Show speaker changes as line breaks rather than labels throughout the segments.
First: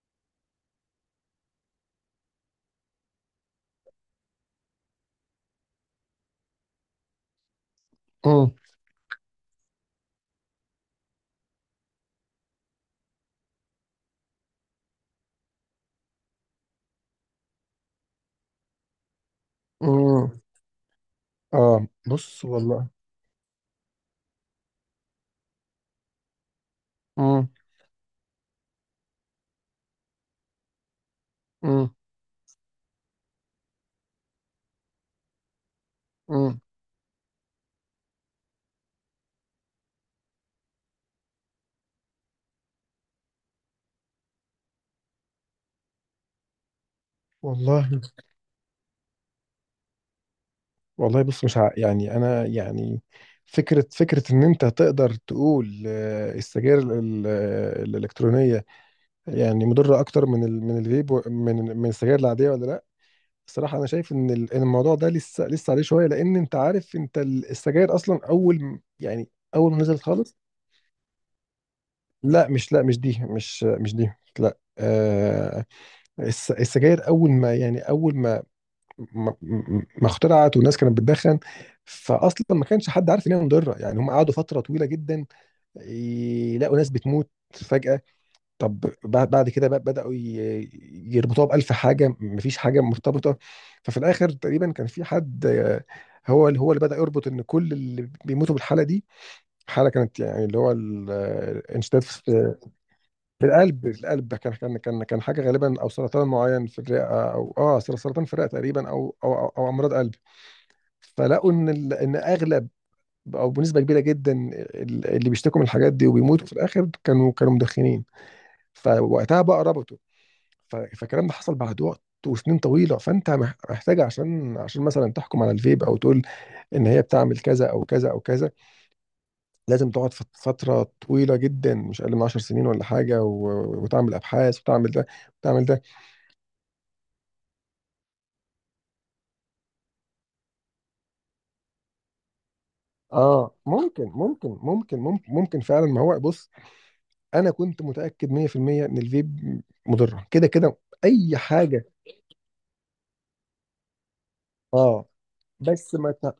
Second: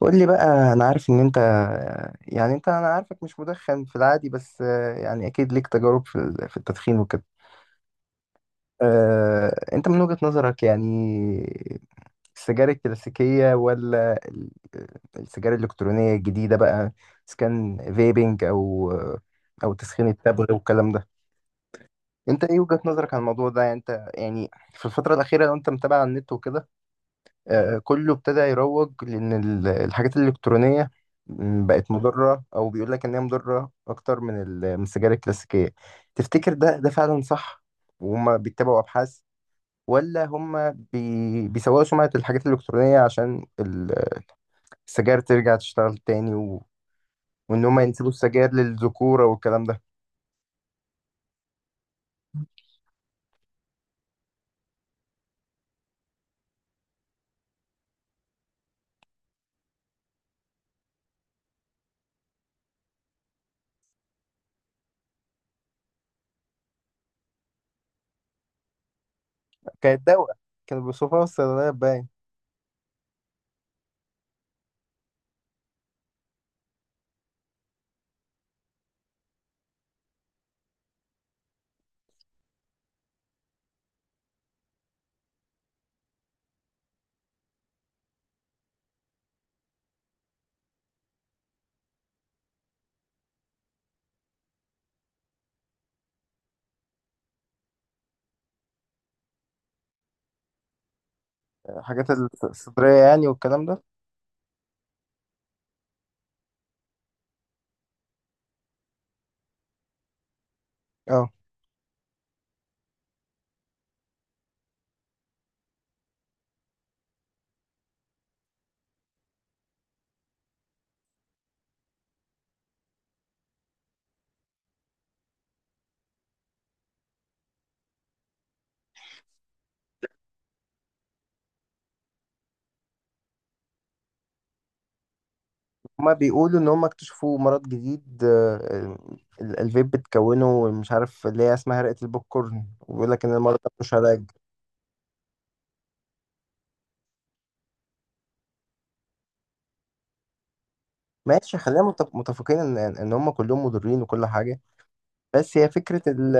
قول لي بقى، انا عارف ان انت انا عارفك مش مدخن في العادي، بس يعني اكيد ليك تجارب في في التدخين وكده.
امم
انت من وجهة نظرك يعني، السجاير الكلاسيكية ولا السجاير الإلكترونية الجديدة بقى، اذا كان فيبنج او تسخين
امم
التبغ والكلام ده.
اه بص،
انت ايه وجهة
والله.
نظرك عن الموضوع ده؟ يعني انت يعني في الفترة الأخيرة، لو انت متابع على النت وكده،
امم
كله ابتدى يروج لان الحاجات الالكترونيه، بقت
امم
مضره، او بيقول لك ان هي مضره اكتر من من السجاير الكلاسيكيه. تفتكر
امم
ده فعلا صح؟ وهم بيتبعوا ابحاث ولا هم بيسوقوا سمعه الحاجات الالكترونيه عشان السجاير ترجع تشتغل تاني، وان هم
والله،
ينسبوا السجاير للذكوره والكلام ده.
والله، بص، مش ع... يعني انا، يعني فكره ان انت تقدر تقول السجاير الالكترونيه يعني مضره اكتر من الفيب من السجاير العاديه، ولا لا؟ الصراحه انا شايف إن الموضوع ده لسه عليه شويه، لان انت عارف انت السجاير اصلا يعني اول ما نزلت
كانت
خالص.
دواء، كانوا بيوصفوها في الصيدليات باين.
لا، مش دي. لا، آه. السجاير اول ما ما ما اخترعت والناس كانت بتدخن، فاصلا ما كانش حد عارف ان هي مضره. يعني هم قعدوا فتره طويله جدا يلاقوا ناس بتموت فجاه. طب بعد كده بقى يربطوها بالف حاجه مفيش حاجه مرتبطه. ففي الاخر تقريبا كان في حد، هو اللي بدا يربط ان كل اللي بيموتوا بالحاله دي، حاله كانت يعني، اللي هو الانشداد
الحاجات
في،
الصدريه يعني والكلام ده.
في القلب. كان حاجه غالبا، او سرطان معين في الرئه، او اه سرطان في الرئه تقريبا، أو امراض قلب.
اه،
فلقوا ان اغلب، او بنسبه كبيره جدا، اللي بيشتكوا من الحاجات دي وبيموتوا في الاخر، كانوا مدخنين. فوقتها بقى ربطوا. فالكلام ده حصل بعد وقت وسنين طويله. فانت محتاج، عشان عشان مثلا تحكم على الفيب او تقول ان هي بتعمل كذا او كذا او كذا، لازم تقعد في فتره طويله جدا، مش اقل من 10 سنين ولا حاجه، وتعمل ابحاث، وتعمل ده، وتعمل ده.
هما بيقولوا ان هما اكتشفوا مرض جديد، الفيب بتكونه، مش عارف اللي هي اسمها هرقة البوب كورن، وبيقول لك ان
اه
المرض ده مش
ممكن
علاج.
ممكن ممكن ممكن ممكن فعلا. ما هو بص، انا كنت متاكد 100% ان الفيب مضره كده كده، اي
ماشي، خلينا
حاجه.
متفقين ان هم كلهم مضرين وكل حاجه،
اه
بس هي
بس
فكره ال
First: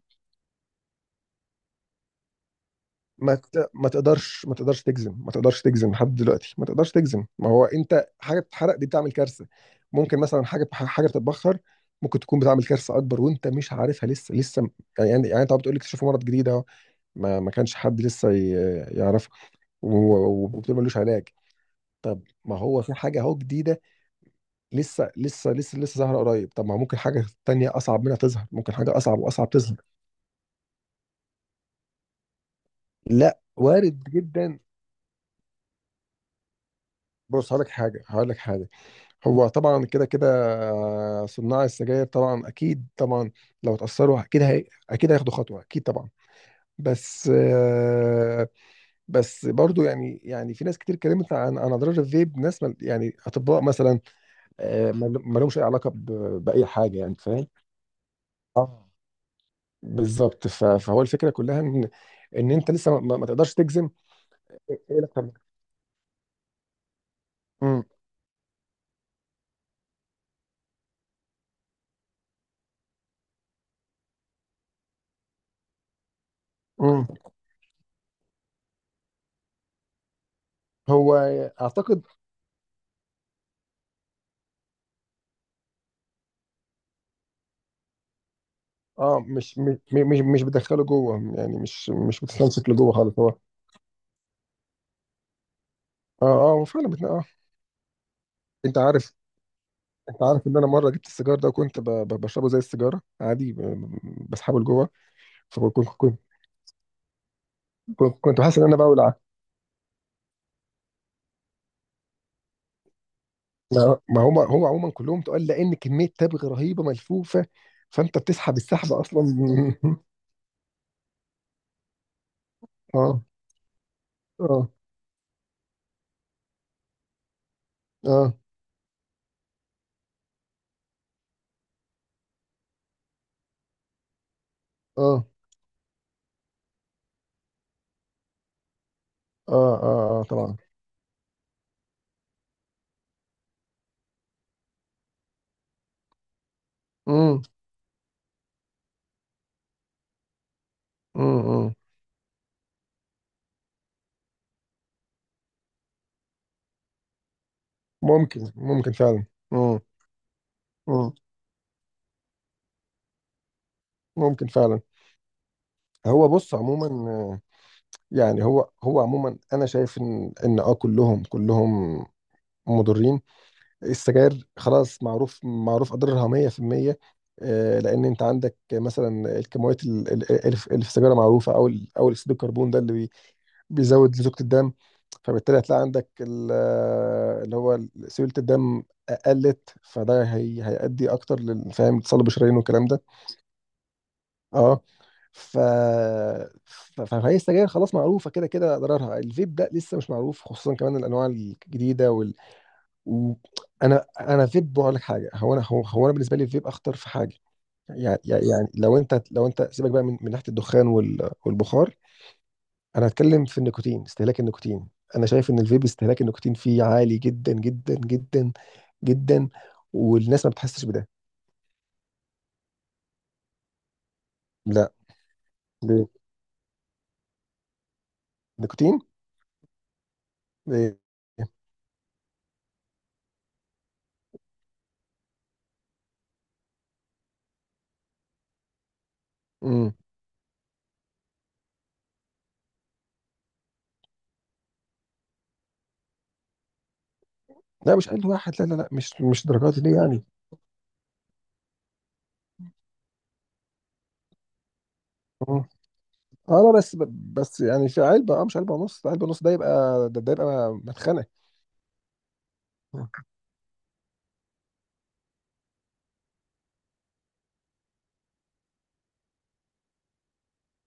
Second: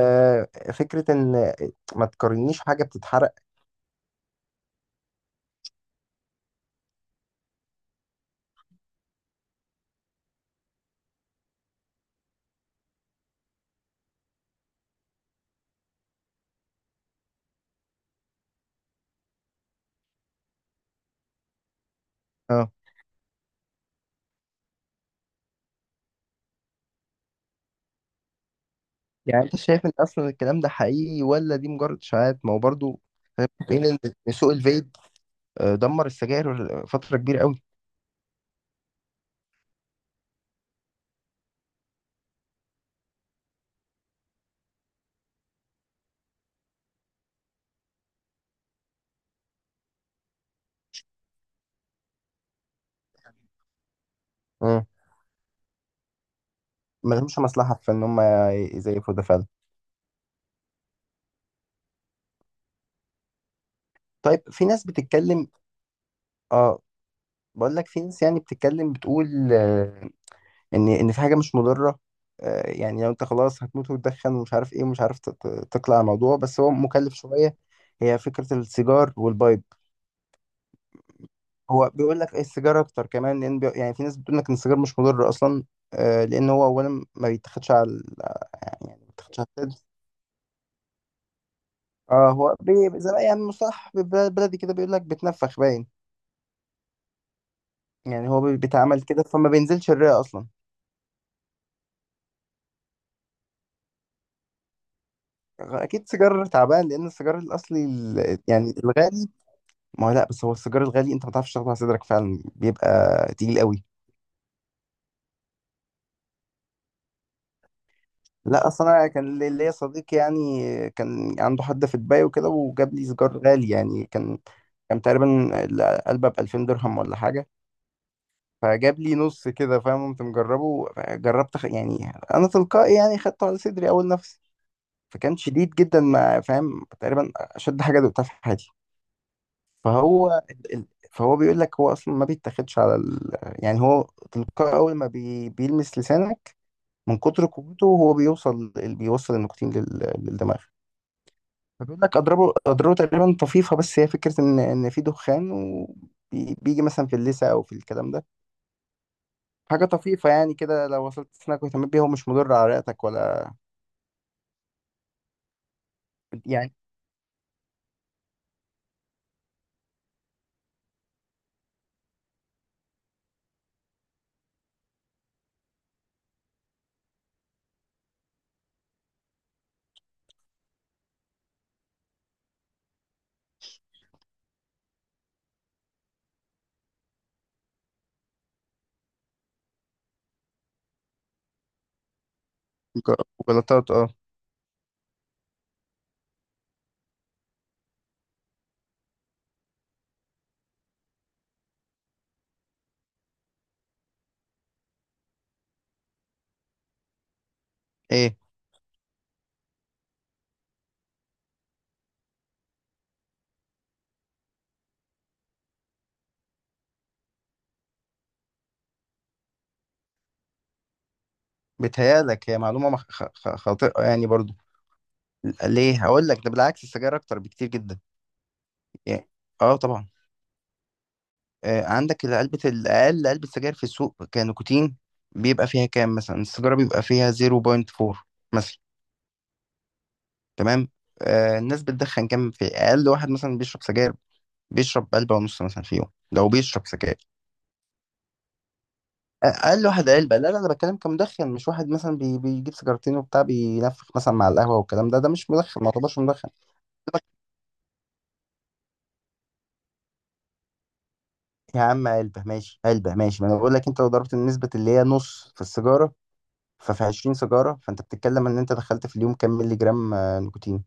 فكره ان ما تقارنيش حاجه بتتحرق.
ما تقدرش تجزم. ما تقدرش تجزم لحد دلوقتي. ما تقدرش تجزم. ما هو انت حاجه بتتحرق دي بتعمل كارثه، ممكن مثلا حاجه بتتبخر ممكن تكون بتعمل كارثه اكبر وانت مش عارفها لسه. يعني يعني انت بتقول لي اكتشفوا مرض جديد اهو، ما ما كانش حد لسه يعرفه، و- و- وبتقول ملوش علاج. طب ما
اه.
هو في حاجه اهو جديده لسه ظاهره قريب. طب ما ممكن حاجه تانية اصعب منها تظهر، ممكن حاجه اصعب
يعني
واصعب
انت
تظهر.
شايف ان اصلا الكلام ده حقيقي، ولا دي مجرد اشاعات؟ ما هو برضه
لا،
خلينا متفقين ان
وارد
إن سوق
جدا.
الفيب، دمر السجاير فتره كبيره
بص هقول
قوي.
لك حاجه هقول لك حاجه. هو طبعا كده كده، صناع السجاير، طبعا اكيد طبعا لو اتاثروا اكيد هي، اكيد هياخدوا خطوه، اكيد طبعا. بس آه، بس برضو، يعني يعني في ناس كتير اتكلمت عن اضرار الفيب، ناس يعني اطباء مثلا،
امم
ما لهمش اي علاقه باي حاجه، يعني
ما لهمش
فاهم.
مصلحه في ان هم
اه،
يزيفوا ده فعلا.
بالظبط. فهو الفكره كلها ان ان انت لسه ما تقدرش تجزم.
طيب في
ايه؟
ناس
إيه الاكتر؟
بتتكلم. اه بقول
امم
لك، في ناس يعني بتتكلم بتقول ان في حاجه مش مضره، يعني لو انت خلاص هتموت وتدخن ومش عارف ايه، ومش عارف تقلع الموضوع، بس هو
امم
مكلف شويه. هي فكره السيجار والبايب.
هو
هو
اعتقد.
بيقول لك إيه؟ السيجار اكتر كمان، لان يعني في ناس بتقول لك ان السيجار مش مضر اصلا، لان هو اولا ما بيتاخدش على يعني ما
اه
بيتاخدش على الكد.
مش بتدخله جوه يعني، مش
اه هو
بتستمسك لجوه
زي
خالص، هو اه.
يعني مصطلح بلدي كده، بيقول لك بتنفخ باين.
اه، هو فعلا اه.
يعني هو
انت
بيتعمل
عارف،
كده، فما بينزلش الرئه اصلا.
ان انا مره جبت السيجار ده، وكنت بشربه زي السيجاره عادي، بسحبه لجوه. فكنت
اكيد
كنت
سيجار تعبان، لان السيجار الاصلي
كنت, كنت حاسس ان
يعني
انا بولع.
الغالي. ما هو لا، بس هو السيجار الغالي انت ما تعرفش تاخده على صدرك، فعلا بيبقى تقيل قوي.
ما ما هم هو عموما كلهم تقول، لان كميه تبغ رهيبه ملفوفه، فانت بتسحب
لا اصلا،
السحب
انا
اصلا.
كان ليا صديق يعني كان عنده حد في دبي وكده، وجاب لي
اه
سيجار غالي، يعني كان
اه
كان تقريبا العلبه ب 2000 درهم ولا حاجه.
اه
فجاب لي نص كده، فاهم، قمت مجربه، جربت يعني انا تلقائي يعني خدته على صدري اول نفسي،
اه
فكان شديد جدا، ما فاهم، تقريبا اشد حاجه دقتها في حياتي.
اه
فهو
طبعا.
فهو بيقول لك هو اصلا ما بيتاخدش على يعني هو تلقائي، اول ما بيلمس لسانك من
امم
كتر قوته، هو بيوصل النيكوتين للدماغ.
امم
فبيقول لك اضربه اضربه تقريبا طفيفه، بس هي فكره ان في دخان وبيجي مثلا في اللثه او في الكلام ده.
ممكن فعلا. امم
حاجه طفيفه، يعني كده لو
امم
وصلت سنك واهتميت بيها، هو مش مضر على رئتك ولا
ممكن فعلا. هو بص،
يعني.
عموما، آه، يعني هو عموما، انا شايف ان ان اه كلهم مضرين. السجاير خلاص، معروف اضرارها 100%. لان انت عندك مثلا الكميات اللي في السيجاره معروفه، او اكسيد الكربون ده بيزود لزوجة الدم. فبالتالي هتلاقي عندك اللي هو سيولة الدم قلت. فده هي هيؤدي اكتر للفهم تصلب الشرايين والكلام ده.
جلطات، اه.
اه. ف فهي السجاير خلاص معروفه كده كده اضرارها. الفيب ده لسه مش معروف، خصوصا كمان الانواع الجديده و... انا فيب بقول لك حاجه. هو انا بالنسبه لي الفيب اخطر في حاجه. يعني
ايه
يعني لو انت سيبك بقى من ناحيه الدخان والبخار. انا هتكلم في النيكوتين، استهلاك النيكوتين. انا شايف ان الفيب استهلاك النيكوتين فيه عالي جدا جدا جدا. والناس ما بتحسش بده.
بتهيالك هي معلومه خاطئه يعني برضو؟
لا.
ليه؟
ليه؟
هقول لك، ده بالعكس، السجاير اكتر بكتير جدا.
نيكوتين.
يعني، اه طبعا،
ليه؟
عندك علبة، الأقل علبة سجاير في السوق كنيكوتين بيبقى فيها كام؟ مثلا السيجارة بيبقى فيها 0.4 مثلا،
امم
تمام. الناس بتدخن كام في أقل واحد، مثلا بيشرب سجاير؟ بيشرب علبة ونص مثلا في يوم، لو بيشرب سجاير.
لا، مش اقل واحد. لا، مش درجات
أقل
دي
واحد
يعني.
علبة، لا لا، أنا بتكلم كمدخن، مش واحد مثلا بيجيب سيجارتين وبتاع، بينفخ مثلا مع القهوة والكلام ده، ده مش
مم.
مدخن، ما يعتبرش مدخن.
اه، لا بس يعني في علبه، اه مش علبه ونص. علبه ونص ده يبقى، ده يبقى مدخنه.
يا عم علبة، ماشي
مم.
علبة، ماشي، ما أنا بقول لك أنت لو ضربت النسبة اللي هي نص في السيجارة، ففي 20 سيجارة، فأنت بتتكلم إن أنت دخلت في اليوم كام مللي جرام نيكوتين؟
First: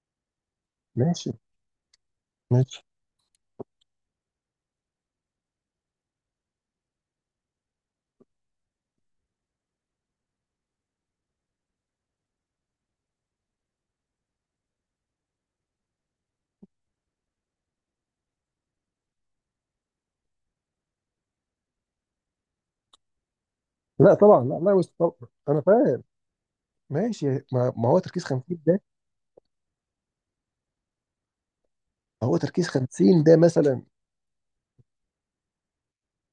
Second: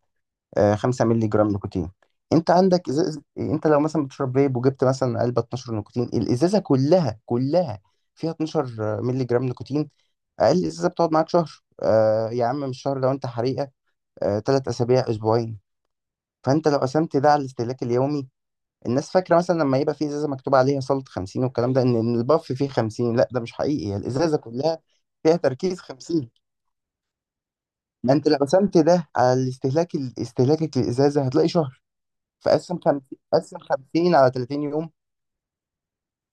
5 مللي
ماشي،
جرام نيكوتين. أنت
ماشي.
عندك إزازة، أنت لو مثلا بتشرب فيب وجبت مثلا علبة 12 نيكوتين، الإزازة كلها كلها فيها 12 مللي جرام نيكوتين. أقل إزازة بتقعد معاك شهر، يا عم مش شهر، لو أنت حريقة تلات أسابيع، أسبوعين. فأنت لو قسمت ده على الاستهلاك اليومي، الناس فاكرة مثلا لما يبقى في إزازة مكتوب عليها صلة 50 والكلام ده، إن الباف فيه 50، لا، ده مش حقيقي، هي
لا
الإزازة
طبعا لا لا
كلها
مش طبعا.
فيها
انا
تركيز
فاهم.
50.
ماشي. ما هو
ما
تركيز
انت لو
50
قسمت
ده.
ده على استهلاكك للازازه هتلاقي شهر.
هو تركيز
فقسم 50،
50 ده
قسم
مثلا.
50 على 30 يوم،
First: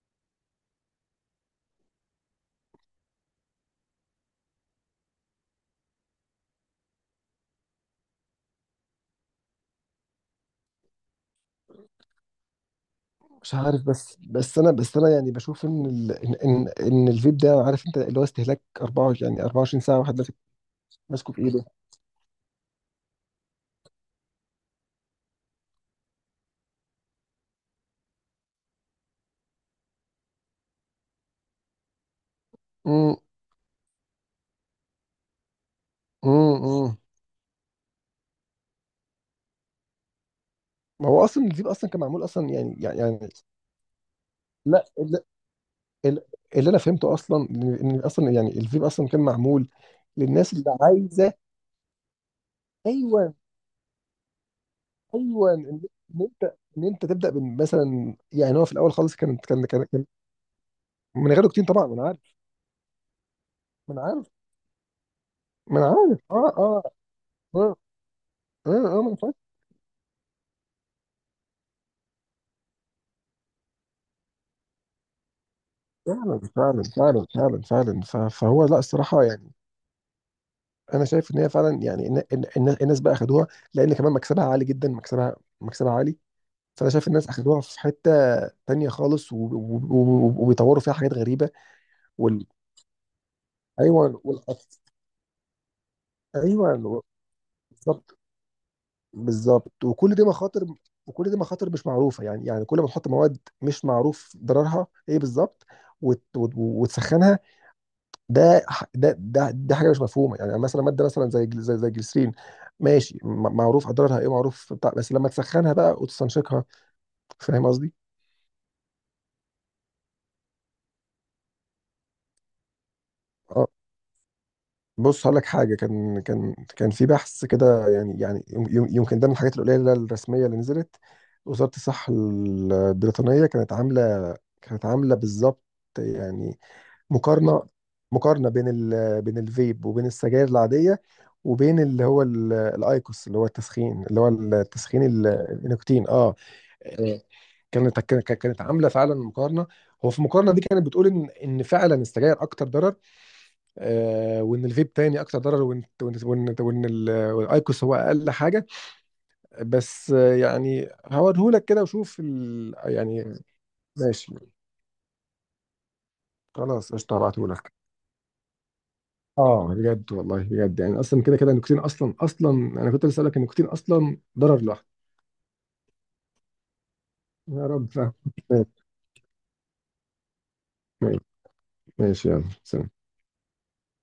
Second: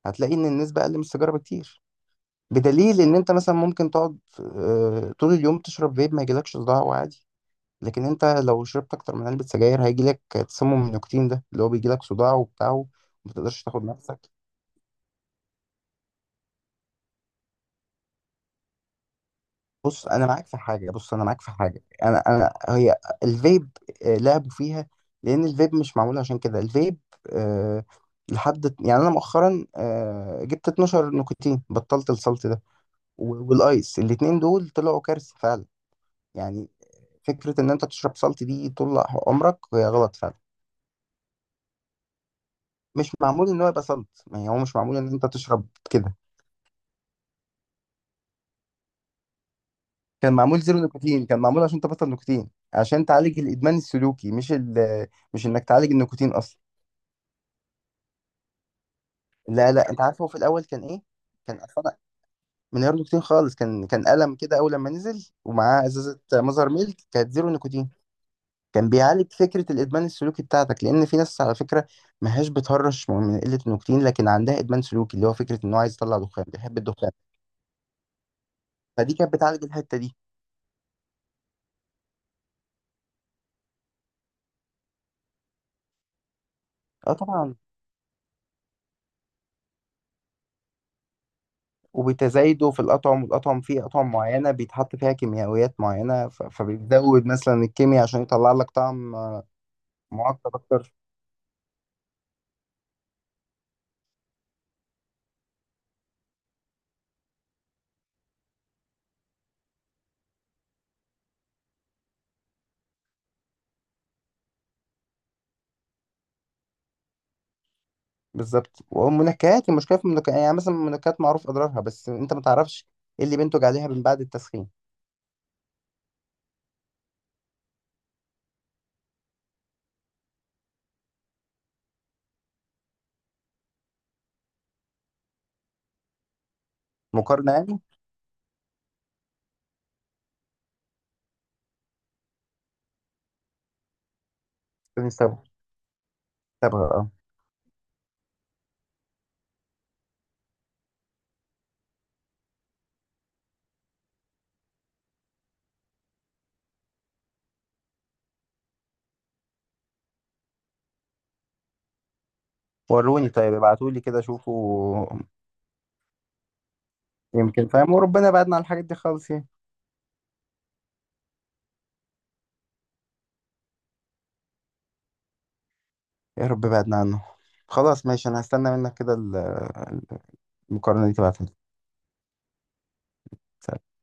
هتلاقي ان النسبه اقل من السيجاره بكتير، بدليل ان انت مثلا ممكن تقعد طول اليوم تشرب فيب، ما يجيلكش صداع وعادي، لكن انت لو شربت اكتر من علبه سجاير، هيجيلك تسمم النيكوتين، ده اللي هو بيجيلك صداع وبتاع، وما
مش
تقدرش
عارف،
تاخد
بس
نفسك.
بس سنة، يعني بشوف إن ال إن إن إن الفيبداء عارف. أنت لو استهلك أرباعه، يعني أرباعه شهرين ساعة
بص
واحد
انا
لازم.
معاك في حاجه، بص انا
مسكو
معاك
في
في
إيده.
حاجه، انا هي الفيب، لعبوا فيها، لان الفيب مش معمول عشان كده. الفيب أه لحد يعني، انا مؤخرا جبت 12 نيكوتين، بطلت السلط ده
أمم
والايس، الاتنين دول طلعوا كارثه فعلا. يعني
أمم
فكره ان انت تشرب سلط دي طول عمرك هي غلط فعلا،
ما هو أصلاً الفيبد أصلاً كم عمول أصلاً،
مش معمول ان هو يبقى سلط، يعني هو مش
لا،
معمول ان
ال
انت تشرب كده.
ال اللي أنا فهمته أصلاً، إن إن أصلاً يعني الفيبد أصلاً كم عمول
كان
للناس
معمول
اللي
زيرو نيكوتين،
عايزه.
كان معمول عشان تبطل نيكوتين، عشان
أيوة،
تعالج الادمان السلوكي، مش انك
إن
تعالج
إن
النيكوتين
أنت،
اصلا.
أنت تبدأ بس، مثلاً يعني. هو في الأول خلص، كنا كنا
لا لا، انت
كنا
عارف هو في الاول كان ايه؟
من يغلق
كان
تين طبعاً.
اصلا
منعرف
من غير نيكوتين خالص، كان
منعرف
قلم كده اول لما نزل، ومعاه
منعرف.
ازازه مازر ميلك كانت زيرو نيكوتين، كان
من
بيعالج
فضي.
فكره الادمان السلوكي بتاعتك، لان في ناس على فكره ما هياش بتهرش من قله النيكوتين، لكن عندها ادمان سلوكي، اللي هو فكره انه عايز يطلع
فعلا
دخان، بيحب
فعلا
الدخان.
فعلا فعلا فعلا فهو لا،
فدي
الصراحه
كانت
يعني
بتعالج الحته دي.
انا شايف ان هي فعلا، يعني إن الناس بقى اخدوها لان كمان مكسبها عالي جدا. مكسبها عالي. فانا شايف
اه
الناس
طبعا.
اخدوها في حته تانية خالص، وبيطوروا فيها حاجات غريبه. وال...
وبتزايده في الاطعم، فيه اطعم
ايوه.
معينه بيتحط فيها كيميائيات معينه،
ايوه.
فبيزود مثلا الكيمياء
بالظبط
عشان يطلع لك طعم
بالظبط وكل دي
معقد
مخاطر.
اكتر.
وكل دي مخاطر مش معروفه. يعني يعني كل ما تحط مواد مش معروف ضررها ايه بالظبط وتسخنها. ده ح- ده ده دي حاجه مش مفهومه يعني، مثلا ماده مثلا زي زي الجليسرين، ماشي، معروف اضرارها ايه، معروف بتاع، بس لما تسخنها بقى وتستنشقها. فاهم قصدي؟
بالظبط، والمنكهات، المشكله في المنكهات يعني، مثلا المنكهات معروف اضرارها، بس انت ما تعرفش ايه اللي
اه.
بينتج عليها من بعد التسخين.
بص هقول لك حاجه. كان كان كان في بحث كده. يعني يعني يمكن ده من الحاجات القليله الرسميه اللي نزلت. وزاره الصحه البريطانيه كانت عامله، بالظبط يعني
مقارنه
مقارنه.
يعني،
بين ال، بين الفيب، وبين السجاير العاديه، وبين اللي هو الايكوس، اللي هو التسخين،
بنستبها
النيكوتين. اه.
استبها، اه.
مم. كانت عامله فعلا مقارنه. هو في المقارنه دي كانت بتقول ان فعلا السجاير اكتر ضرر، آه، وان الفيب تاني اكتر ضرر، وإن والايكوس هو اقل حاجه. بس آه يعني هوريهولك كده، وشوف
وروني،
يعني.
طيب ابعتوا لي كده
ماشي.
شوفوا،
خلاص، قشطه،
يمكن
هبعتهولك.
فاهم. وربنا بعدنا عن الحاجات دي خالص يعني،
اه، بجد والله، بجد. يعني اصلا كده كده النيكوتين اصلا، انا كنت لسه اسالك النيكوتين اصلا ضرر لوحده.
يا رب بعدنا عنه.
يا رب.
خلاص
فاهم.
ماشي، انا هستنى منك كده المقارنه دي
ماشي،
تبعتها
ماشي، يلا، سلام.
لي.